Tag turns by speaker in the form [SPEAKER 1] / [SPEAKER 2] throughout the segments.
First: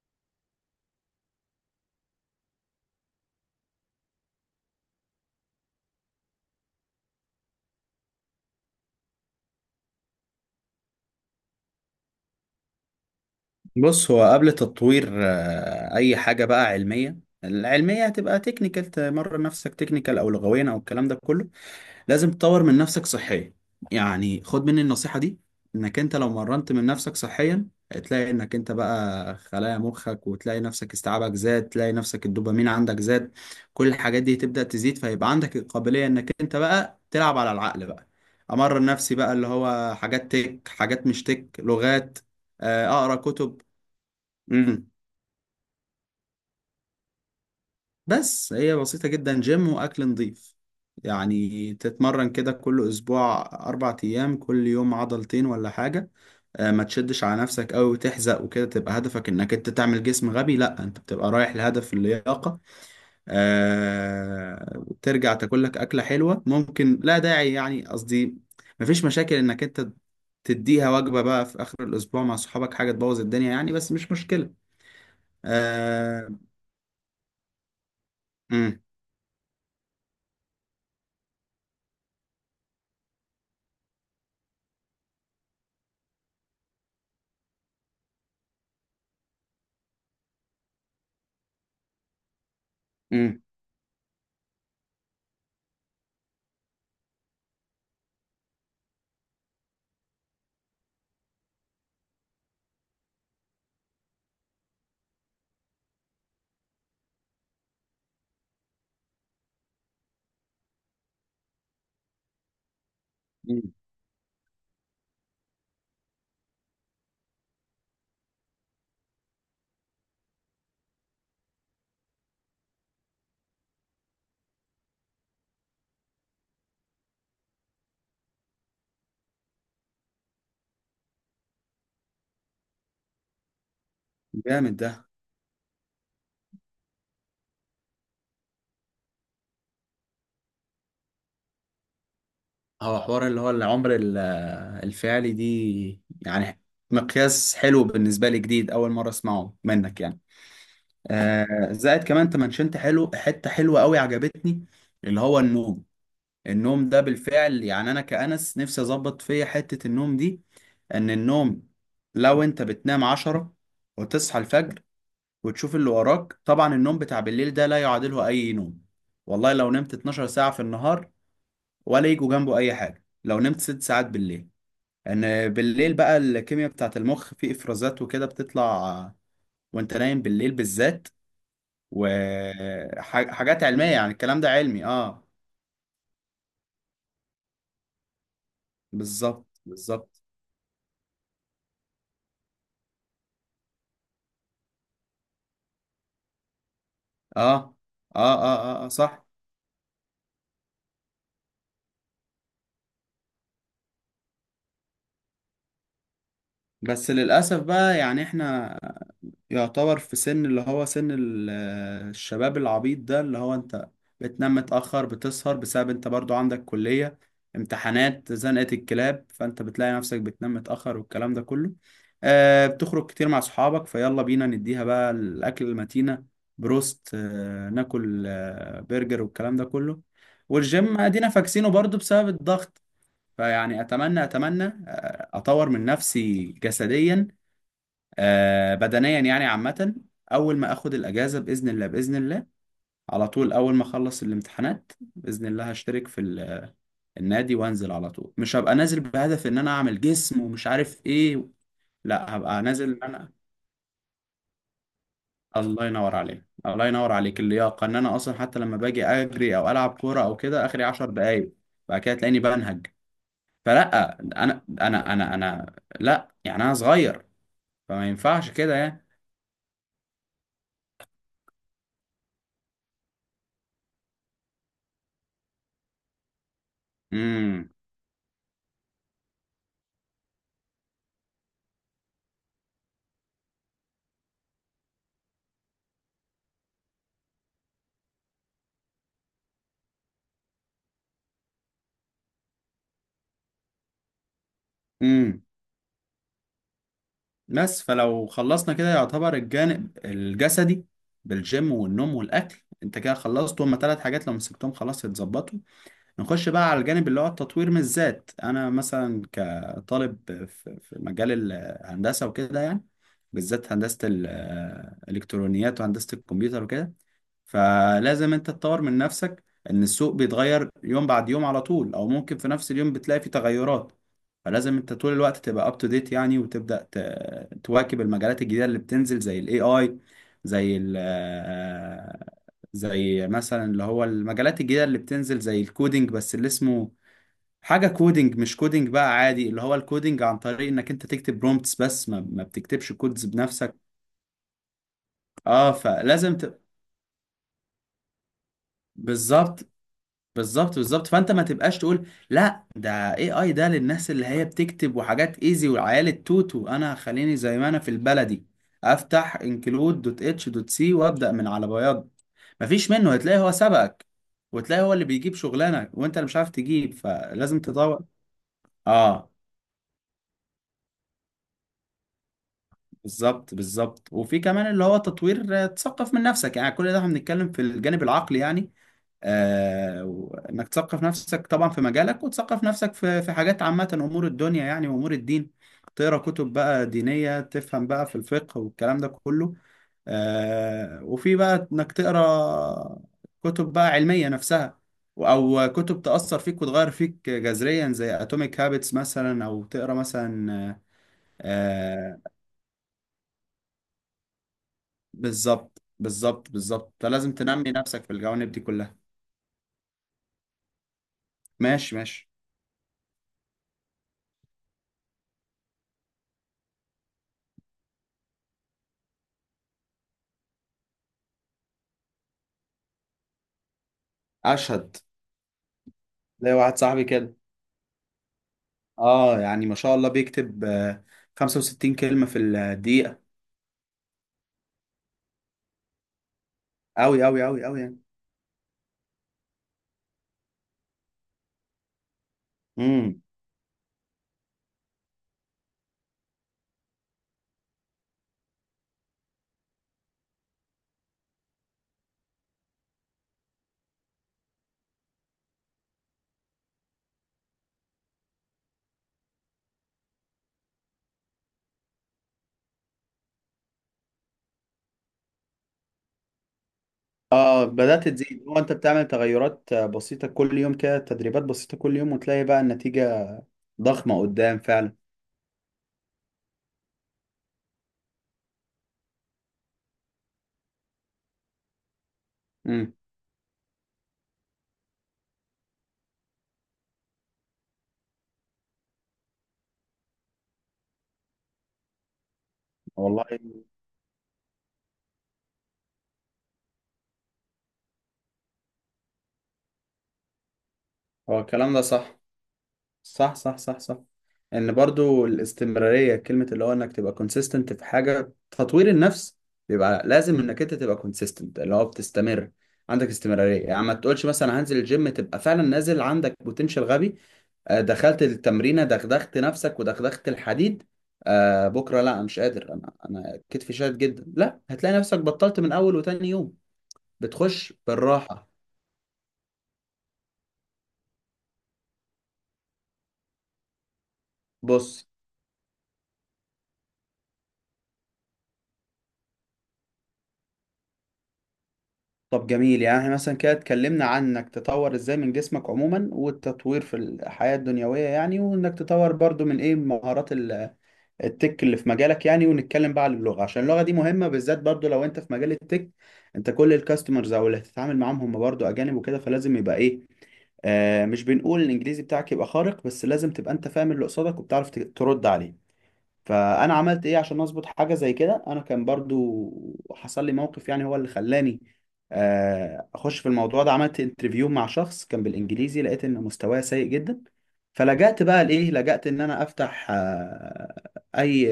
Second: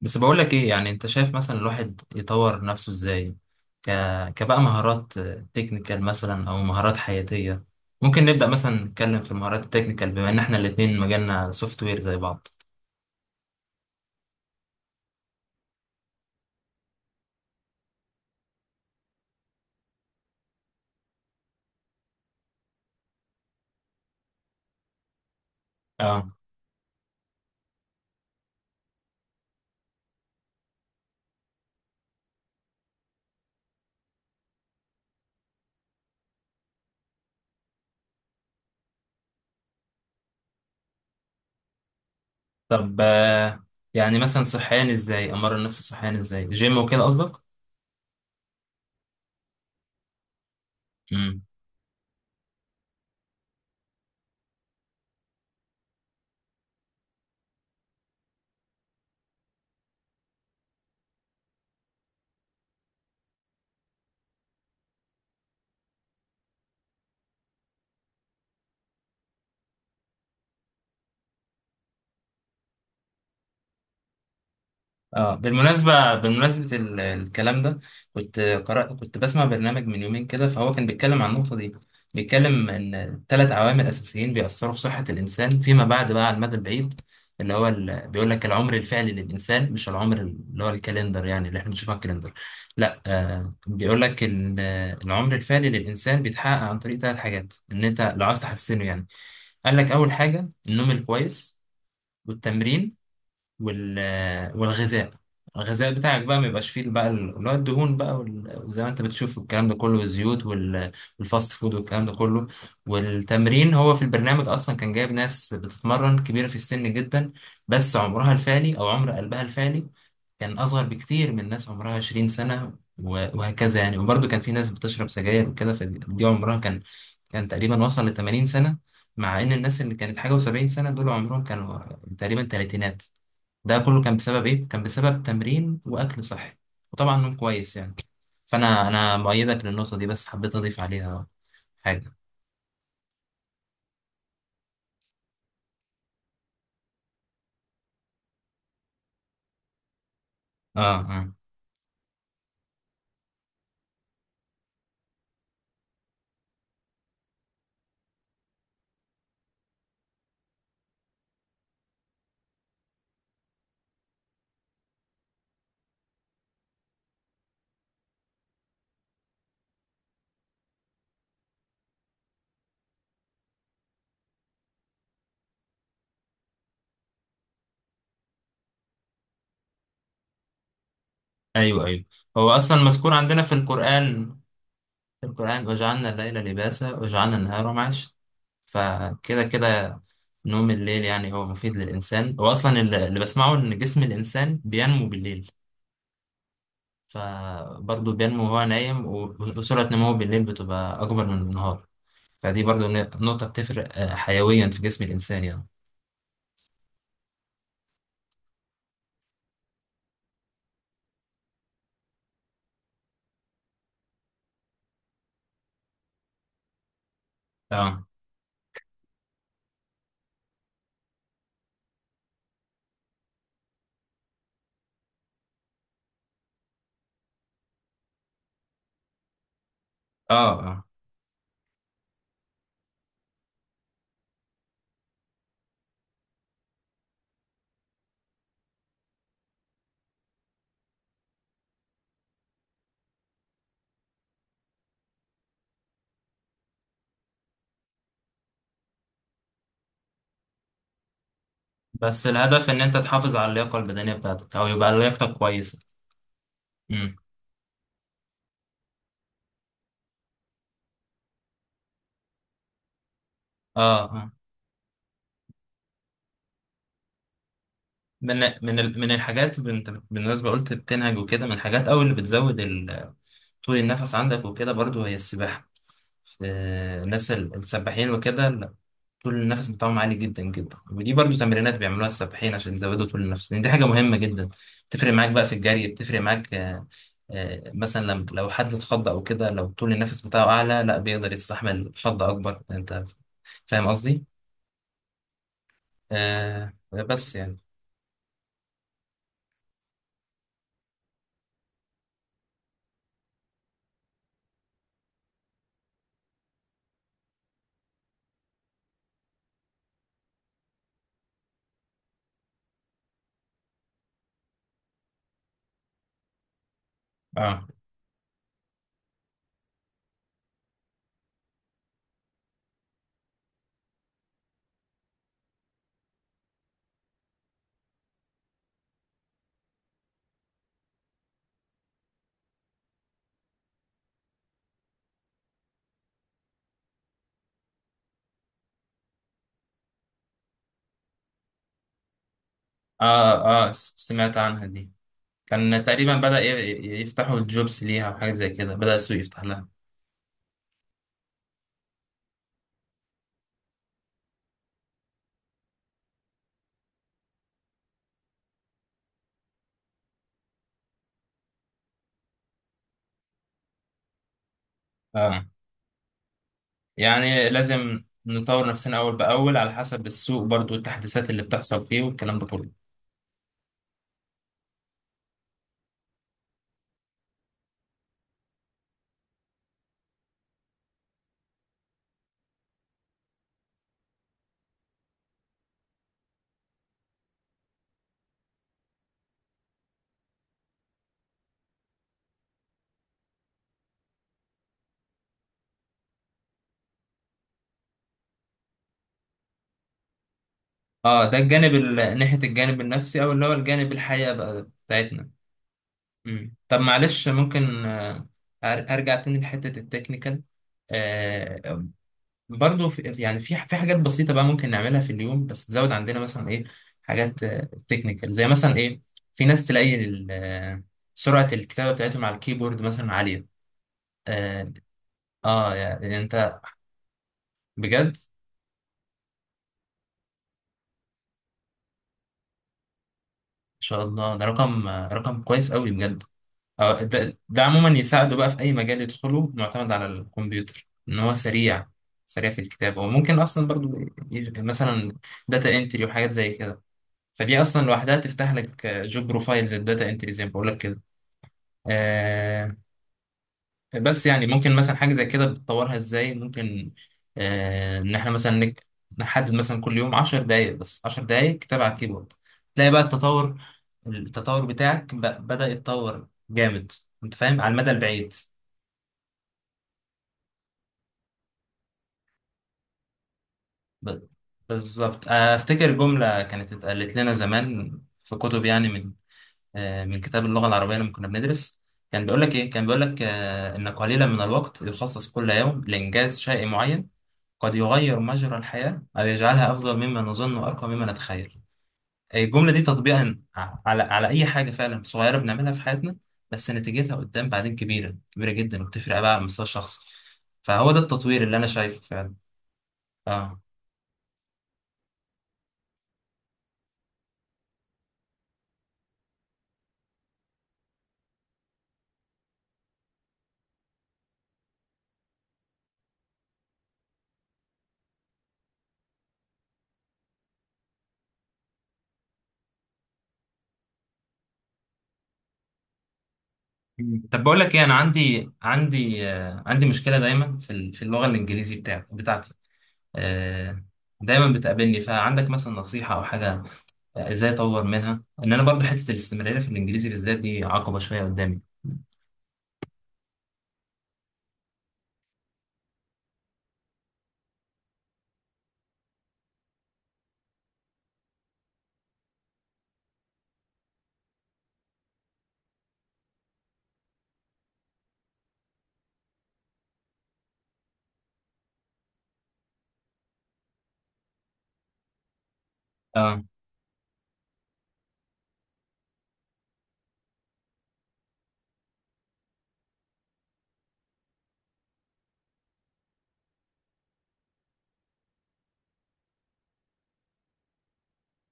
[SPEAKER 1] بس بقول لك ايه؟ يعني انت شايف مثلا الواحد يطور نفسه ازاي؟ ك... كبقى مهارات تكنيكال مثلا او مهارات حياتية. ممكن نبدأ مثلا نتكلم في المهارات التكنيكال، بما ان احنا الاتنين مجالنا سوفت وير زي بعض.
[SPEAKER 2] بص، هو قبل تطوير اي حاجه بقى علميه، العلميه هتبقى تكنيكال. تمرن نفسك تكنيكال او لغويا او الكلام ده كله. لازم تطور من نفسك صحيا. يعني خد مني النصيحه دي، انك انت لو
[SPEAKER 1] اه.
[SPEAKER 2] مرنت من نفسك صحيا هتلاقي انك انت بقى خلايا مخك، وتلاقي نفسك استيعابك زاد، تلاقي نفسك الدوبامين عندك زاد. كل الحاجات دي تبدا تزيد، فيبقى عندك القابليه انك انت بقى تلعب على العقل بقى. امرن نفسي بقى اللي هو حاجات تك، حاجات مش تك، لغات،
[SPEAKER 1] طب
[SPEAKER 2] اقرا كتب.
[SPEAKER 1] يعني مثلا صحيان
[SPEAKER 2] امم
[SPEAKER 1] ازاي، امرن نفسي صحيان ازاي، جيم وكده قصدك؟
[SPEAKER 2] بس هي بسيطة جدا، جيم وأكل نظيف. يعني تتمرن كده كل أسبوع أربع أيام، كل يوم عضلتين ولا حاجة. ما تشدش على نفسك أوي وتحزق وكده تبقى هدفك إنك أنت تعمل جسم غبي، لأ، أنت بتبقى رايح لهدف اللياقة. ترجع تاكلك أكلة حلوة ممكن، لا داعي يعني قصدي، مفيش مشاكل إنك أنت تديها وجبة بقى في آخر الأسبوع مع صحابك، حاجة تبوظ الدنيا يعني، بس مش مشكلة.
[SPEAKER 1] اه، بالمناسبة،
[SPEAKER 2] آه،
[SPEAKER 1] بمناسبة الكلام ده،
[SPEAKER 2] امم
[SPEAKER 1] كنت بسمع برنامج من يومين كده، فهو كان بيتكلم عن النقطة دي. بيتكلم ان ثلاث عوامل اساسيين بيأثروا في صحة الانسان فيما بعد بقى، على المدى البعيد. اللي هو بيقول لك العمر الفعلي للانسان مش العمر اللي هو الكالندر، يعني اللي احنا بنشوفه على الكالندر. لا،
[SPEAKER 2] امم
[SPEAKER 1] بيقول لك العمر الفعلي للانسان بيتحقق عن طريق ثلاث حاجات، ان انت لو عايز تحسنه يعني. قال لك اول حاجة النوم الكويس، والتمرين، وال والغذاء. الغذاء بتاعك بقى ما يبقاش فيه بقى اللي هو الدهون بقى، وزي ما انت بتشوف الكلام ده كله، والزيوت، والفاست فود والكلام ده كله.
[SPEAKER 2] امم.
[SPEAKER 1] والتمرين، هو في البرنامج اصلا كان جايب ناس بتتمرن كبيره في السن جدا، بس عمرها الفعلي، او عمر قلبها الفعلي، كان اصغر بكتير من ناس عمرها 20 سنه، وهكذا يعني. وبرضه كان في ناس بتشرب سجاير وكده، فدي عمرها كان تقريبا وصل ل 80 سنه. مع ان الناس اللي كانت حاجه و70 سنه، دول عمرهم كانوا تقريبا تلاتينات. ده كله كان بسبب ايه؟
[SPEAKER 2] جامد
[SPEAKER 1] كان
[SPEAKER 2] ده.
[SPEAKER 1] بسبب تمرين واكل صحي، وطبعا نوم كويس يعني. فانا مؤيدك للنقطه دي، بس حبيت اضيف عليها حاجه.
[SPEAKER 2] هو حوار اللي هو العمر الفعلي دي، يعني مقياس حلو بالنسبة لي، جديد، أول مرة أسمعه منك يعني.
[SPEAKER 1] اه، اه.
[SPEAKER 2] آه، زائد كمان أنت منشنت حلو، حتة حلوة أوي عجبتني، اللي هو النوم. النوم ده بالفعل، يعني أنا كأنس نفسي أظبط فيا حتة النوم دي. إن النوم، لو أنت بتنام عشرة وتصحى الفجر وتشوف اللي وراك، طبعا النوم بتاع بالليل ده لا يعادله أي نوم. والله لو نمت 12 ساعة في النهار، ولا يجوا جنبه أي حاجة لو نمت ست ساعات بالليل. ان بالليل بقى الكيمياء بتاعت المخ، في افرازات وكده بتطلع وانت نايم بالليل بالذات،
[SPEAKER 1] ايوه، ايوه. هو اصلا مذكور عندنا في
[SPEAKER 2] وحاجات علمية، يعني
[SPEAKER 1] القران.
[SPEAKER 2] الكلام ده علمي. اه،
[SPEAKER 1] في القران: وجعلنا الليل لباسا وجعلنا النهار معاشا. فكده
[SPEAKER 2] بالظبط
[SPEAKER 1] كده،
[SPEAKER 2] بالظبط.
[SPEAKER 1] نوم الليل يعني هو مفيد للانسان. هو اصلا اللي بسمعه ان جسم الانسان بينمو بالليل،
[SPEAKER 2] اه
[SPEAKER 1] فبرضه
[SPEAKER 2] اه
[SPEAKER 1] بينمو
[SPEAKER 2] اه
[SPEAKER 1] وهو
[SPEAKER 2] اه، آه
[SPEAKER 1] نايم،
[SPEAKER 2] صح.
[SPEAKER 1] وسرعه نموه بالليل بتبقى اكبر من النهار. فدي برضو نقطة بتفرق حيويا في جسم الإنسان يعني.
[SPEAKER 2] بس للأسف بقى يعني احنا يعتبر في سن، اللي هو سن الشباب العبيط ده، اللي هو انت بتنام متأخر، بتسهر بسبب انت برضو عندك كلية،
[SPEAKER 1] اه،
[SPEAKER 2] امتحانات، زنقة الكلاب، فانت بتلاقي نفسك بتنام متأخر والكلام ده كله. آه، بتخرج كتير مع صحابك، فيلا بينا نديها بقى الأكل المتينة، بروست، آه، ناكل آه برجر والكلام ده كله.
[SPEAKER 1] اه، اه.
[SPEAKER 2] والجيم ادينا فاكسينه برضو بسبب الضغط. فيعني اتمنى اتمنى اطور من نفسي جسديا، آه، بدنيا يعني عامة. أول ما أخد الأجازة بإذن الله، بإذن الله على طول أول ما أخلص الامتحانات بإذن الله هشترك في النادي، وأنزل على طول، مش هبقى نازل بهدف إن أنا أعمل جسم ومش عارف إيه.
[SPEAKER 1] بس
[SPEAKER 2] لا، هبقى
[SPEAKER 1] الهدف إن
[SPEAKER 2] نازل
[SPEAKER 1] أنت
[SPEAKER 2] إن أنا،
[SPEAKER 1] تحافظ على اللياقة البدنية بتاعتك، أو يبقى لياقتك كويسة.
[SPEAKER 2] الله ينور عليك الله ينور
[SPEAKER 1] امم.
[SPEAKER 2] عليك، اللياقة. إن أنا أصلا حتى لما باجي أجري أو ألعب كورة أو كده، آخري 10 دقايق بعد كده تلاقيني بنهج.
[SPEAKER 1] اه،
[SPEAKER 2] فلا،
[SPEAKER 1] اه.
[SPEAKER 2] أنا أنا لا، يعني أنا صغير، فما
[SPEAKER 1] من
[SPEAKER 2] ينفعش كده
[SPEAKER 1] من
[SPEAKER 2] يعني.
[SPEAKER 1] من الحاجات، انت بالنسبة قلت بتنهج وكده، من الحاجات أو اللي بتزود طول النفس عندك وكده، برضو هي السباحة. الناس السباحين وكده طول النفس بتاعهم عالي جدا جدا، ودي برضو تمرينات بيعملوها السباحين عشان يزودوا طول النفس، لان دي حاجه مهمه جدا. بتفرق معاك بقى في الجري، بتفرق معاك مثلا لما لو حد اتخض او كده، لو طول النفس بتاعه اعلى، لا، بيقدر يستحمل خض اكبر. انت فاهم قصدي؟
[SPEAKER 2] امم.
[SPEAKER 1] بس يعني.
[SPEAKER 2] بس فلو خلصنا كده يعتبر الجانب الجسدي بالجيم والنوم والاكل، انت كده خلصت. هما ثلاث حاجات لو مسكتهم خلاص يتظبطوا. نخش بقى على الجانب اللي هو التطوير من الذات. انا مثلا كطالب في مجال الهندسه وكده، يعني بالذات هندسه الالكترونيات وهندسه الكمبيوتر وكده،
[SPEAKER 1] اه،
[SPEAKER 2] فلازم انت تطور من نفسك. ان السوق بيتغير يوم بعد يوم على طول، او ممكن في نفس اليوم بتلاقي فيه تغيرات. فلازم انت طول الوقت تبقى اب تو ديت يعني، وتبدا تواكب المجالات الجديده اللي بتنزل زي الاي اي، زي ال آه، زي مثلا اللي هو المجالات الجديده اللي بتنزل زي الكودينج. بس اللي اسمه حاجه كودينج مش كودينج بقى عادي، اللي هو الكودينج عن طريق انك انت تكتب برومبتس بس، ما بتكتبش كودز
[SPEAKER 1] اه، اه.
[SPEAKER 2] بنفسك.
[SPEAKER 1] سمعت عنها دي.
[SPEAKER 2] اه،
[SPEAKER 1] كان تقريبا بدأ يفتحوا الجوبس ليها، وحاجه زي كده بدأ السوق يفتح لها.
[SPEAKER 2] بالظبط بالظبط بالظبط. فانت ما تبقاش تقول لا، ده اي اي ده للناس اللي هي بتكتب وحاجات ايزي والعيال التوتو، انا خليني زي ما انا في البلدي، افتح انكلود دوت اتش دوت سي وابدا من على بياض. مفيش منه، هتلاقي هو سبقك وتلاقي هو اللي بيجيب
[SPEAKER 1] اه.
[SPEAKER 2] شغلانه وانت اللي مش عارف تجيب،
[SPEAKER 1] يعني
[SPEAKER 2] فلازم تطور.
[SPEAKER 1] لازم نطور نفسنا أول
[SPEAKER 2] اه،
[SPEAKER 1] بأول على حسب السوق، برضو التحديثات اللي بتحصل فيه والكلام ده كله.
[SPEAKER 2] بالظبط بالظبط. وفي كمان اللي هو تطوير، تثقف من نفسك. يعني كل ده احنا بنتكلم في الجانب العقلي يعني. آه، انك تثقف نفسك طبعا في مجالك، وتثقف نفسك في حاجات عامة، امور الدنيا يعني وامور الدين، تقرا كتب بقى دينية تفهم بقى في الفقه والكلام ده كله. آه، وفي بقى انك تقرا كتب بقى علمية نفسها، او كتب تأثر فيك وتغير فيك جذريا زي اتوميك هابتس مثلا، او تقرا مثلا،
[SPEAKER 1] اه، ده الجانب
[SPEAKER 2] آه،
[SPEAKER 1] ناحية الجانب النفسي، أو اللي هو الجانب الحياة بقى بتاعتنا.
[SPEAKER 2] بالظبط بالظبط
[SPEAKER 1] مم. طب
[SPEAKER 2] بالظبط.
[SPEAKER 1] معلش،
[SPEAKER 2] فلازم تنمي
[SPEAKER 1] ممكن
[SPEAKER 2] نفسك في الجوانب دي كلها.
[SPEAKER 1] أرجع تاني لحتة التكنيكال؟ آه
[SPEAKER 2] ماشي، ماشي.
[SPEAKER 1] برضو في، يعني، في حاجات بسيطة بقى ممكن نعملها في اليوم، بس تزود عندنا مثلا إيه؟ حاجات تكنيكال زي مثلا إيه؟ في ناس تلاقي سرعة الكتابة بتاعتهم على الكيبورد مثلا عالية. اه،
[SPEAKER 2] اشهد،
[SPEAKER 1] يعني
[SPEAKER 2] زي
[SPEAKER 1] انت
[SPEAKER 2] واحد صاحبي كده.
[SPEAKER 1] بجد؟
[SPEAKER 2] اه يعني ما شاء الله بيكتب 65 كلمة في الدقيقة.
[SPEAKER 1] شاء الله، ده رقم كويس قوي بجد.
[SPEAKER 2] أوي
[SPEAKER 1] ده,
[SPEAKER 2] أوي
[SPEAKER 1] ده
[SPEAKER 2] أوي أوي
[SPEAKER 1] عموما
[SPEAKER 2] يعني.
[SPEAKER 1] يساعده بقى في اي مجال يدخله معتمد على الكمبيوتر، ان هو سريع. سريع في الكتابه،
[SPEAKER 2] امم
[SPEAKER 1] وممكن اصلا برضو مثلا داتا انتري وحاجات زي كده. فدي اصلا لوحدها تفتح لك جوب بروفايل زي الداتا انتري، زي ما بقول لك كده. آه بس يعني ممكن مثلا حاجه زي كده بتطورها ازاي؟ ممكن ان احنا مثلا نحدد مثلا كل يوم 10 دقائق، بس 10 دقائق كتابه على الكيبورد، تلاقي بقى التطور بتاعك بدأ يتطور جامد، انت فاهم،
[SPEAKER 2] اه،
[SPEAKER 1] على المدى
[SPEAKER 2] بدأت
[SPEAKER 1] البعيد.
[SPEAKER 2] تزيد. هو انت بتعمل تغيرات بسيطة كل يوم كده، تدريبات بسيطة كل يوم، وتلاقي بقى النتيجة
[SPEAKER 1] ب-
[SPEAKER 2] ضخمة قدام فعلا.
[SPEAKER 1] بالظبط. افتكر جملة كانت اتقالت لنا زمان في كتب يعني، من كتاب اللغة العربية لما كنا بندرس. كان بيقول لك ايه؟ كان
[SPEAKER 2] امم
[SPEAKER 1] بيقول لك ان قليلا من الوقت يخصص كل يوم لإنجاز شيء معين، قد يغير مجرى الحياة أو يجعلها أفضل مما نظن وأرقى مما نتخيل. الجملة دي
[SPEAKER 2] والله.
[SPEAKER 1] تطبيقا على أي حاجة فعلا صغيرة بنعملها في حياتنا، بس نتيجتها قدام بعدين كبيرة كبيرة جدا، وبتفرق بقى على المستوى الشخصي. فهو ده
[SPEAKER 2] هو
[SPEAKER 1] التطوير اللي أنا
[SPEAKER 2] الكلام ده
[SPEAKER 1] شايفه
[SPEAKER 2] صح،
[SPEAKER 1] فعلا.
[SPEAKER 2] صح صح
[SPEAKER 1] اه.
[SPEAKER 2] صح صح. ان برضو الاستمرارية كلمة، اللي هو انك تبقى consistent في حاجة تطوير النفس، بيبقى لازم انك انت تبقى consistent، اللي هو بتستمر، عندك استمرارية. يعني ما تقولش مثلا هنزل الجيم، تبقى فعلا نازل عندك بوتنشال غبي، دخلت التمرينة، دغدغت نفسك ودغدغت الحديد، بكرة لا، انا مش قادر، انا كتفي شاد جدا، لا، هتلاقي نفسك بطلت من اول وتاني يوم.
[SPEAKER 1] مم. طب بقول لك
[SPEAKER 2] بتخش
[SPEAKER 1] إيه، أنا
[SPEAKER 2] بالراحة.
[SPEAKER 1] عندي مشكلة دايما في اللغة الإنجليزي بتاعتي، آه دايما بتقابلني.
[SPEAKER 2] بص،
[SPEAKER 1] فعندك مثلا نصيحة أو حاجة إزاي أطور منها؟ إن أنا برضو حتة الاستمرارية في الإنجليزي بالذات دي عقبة شوية قدامي.
[SPEAKER 2] طب جميل. يعني احنا مثلا كده اتكلمنا عن انك تطور ازاي من جسمك عموما، والتطوير في الحياة الدنيوية يعني، وانك تطور برضو من ايه، مهارات التك اللي في مجالك يعني. ونتكلم بقى عن اللغة، عشان اللغة دي مهمة بالذات برضو لو انت في مجال التك. انت كل الكاستمرز او اللي هتتعامل معاهم هم برضو اجانب وكده، فلازم يبقى ايه، آه، مش بنقول الانجليزي بتاعك يبقى خارق، بس لازم تبقى انت فاهم اللي قصادك وبتعرف ترد عليه.
[SPEAKER 1] اه،
[SPEAKER 2] فانا عملت ايه عشان اظبط حاجه زي كده؟ انا كان برضو حصل لي موقف، يعني هو اللي خلاني اخش في الموضوع ده. عملت انترفيو مع شخص كان بالانجليزي، لقيت ان مستواه سيء جدا. فلجأت بقى لايه، لجأت ان انا افتح، اي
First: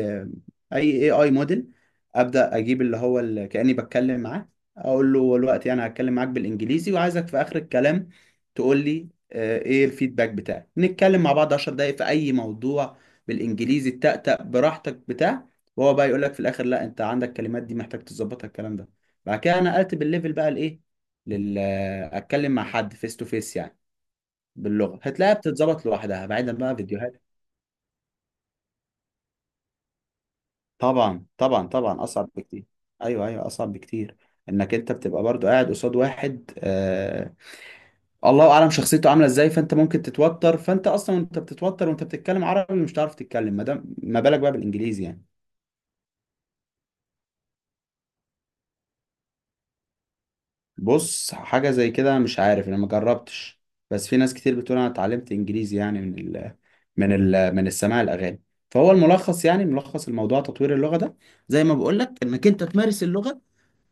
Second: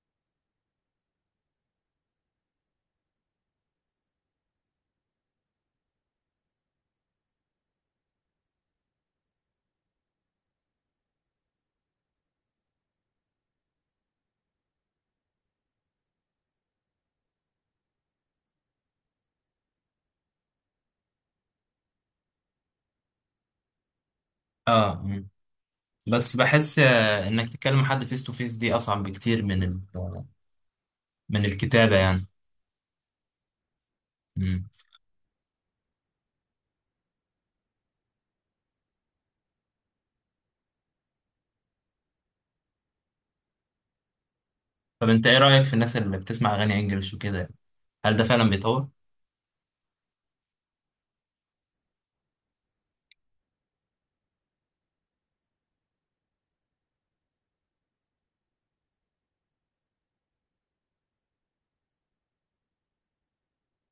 [SPEAKER 2] اي موديل، ابدا اجيب اللي هو اللي كاني بتكلم معاه، اقول له دلوقتي انا هتكلم معاك بالانجليزي، وعايزك في اخر الكلام تقول لي ايه الفيدباك بتاعك. نتكلم مع بعض 10 دقايق في اي موضوع بالانجليزي، التأتأ براحتك بتاع، وهو بقى يقول لك في الاخر لا انت عندك كلمات دي محتاج تظبطها الكلام ده. بعد كده نقلت بالليفل بقى لايه، لل اتكلم مع حد فيس تو فيس يعني، باللغه،
[SPEAKER 1] اه.
[SPEAKER 2] هتلاقيها بتتظبط لوحدها
[SPEAKER 1] بس
[SPEAKER 2] بعيدا بقى
[SPEAKER 1] بحس
[SPEAKER 2] فيديوهات.
[SPEAKER 1] انك تكلم حد فيس تو فيس دي اصعب بكتير
[SPEAKER 2] طبعا
[SPEAKER 1] من
[SPEAKER 2] طبعا
[SPEAKER 1] الكتابة
[SPEAKER 2] طبعا،
[SPEAKER 1] يعني.
[SPEAKER 2] اصعب بكتير. ايوه ايوه، اصعب بكتير.
[SPEAKER 1] مم.
[SPEAKER 2] انك انت بتبقى برضو قاعد قصاد واحد، الله اعلم شخصيته عامله ازاي، فانت ممكن تتوتر. فانت اصلا وانت بتتوتر وانت بتتكلم عربي مش هتعرف تتكلم، ما دام، ما بالك بقى بالانجليزي
[SPEAKER 1] طب
[SPEAKER 2] يعني.
[SPEAKER 1] انت ايه رأيك في الناس اللي بتسمع اغاني انجلش وكده؟ هل ده فعلا بيطور؟
[SPEAKER 2] بص، حاجة زي كده مش عارف انا، ما جربتش، بس في ناس كتير بتقول انا اتعلمت انجليزي يعني من ال من ال من السماع الاغاني. فهو الملخص، يعني ملخص الموضوع تطوير اللغة ده، زي ما بقول لك انك انت تمارس اللغة،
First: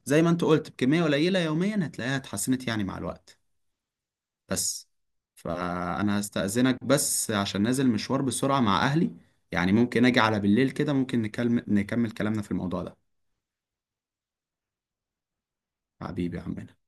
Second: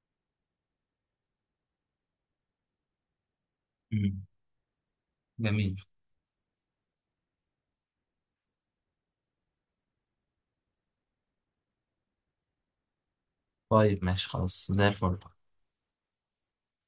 [SPEAKER 2] زي ما انت قلت بكمية قليلة يوميا، هتلاقيها اتحسنت يعني مع الوقت.
[SPEAKER 1] مم.
[SPEAKER 2] بس،
[SPEAKER 1] جميل.
[SPEAKER 2] فانا هستأذنك بس عشان نازل مشوار بسرعة مع اهلي. يعني ممكن اجي على بالليل كده، ممكن نكمل كلامنا في الموضوع ده.
[SPEAKER 1] طيب، ماشي، خلاص زي الفل.
[SPEAKER 2] حبيبي يا عمنا.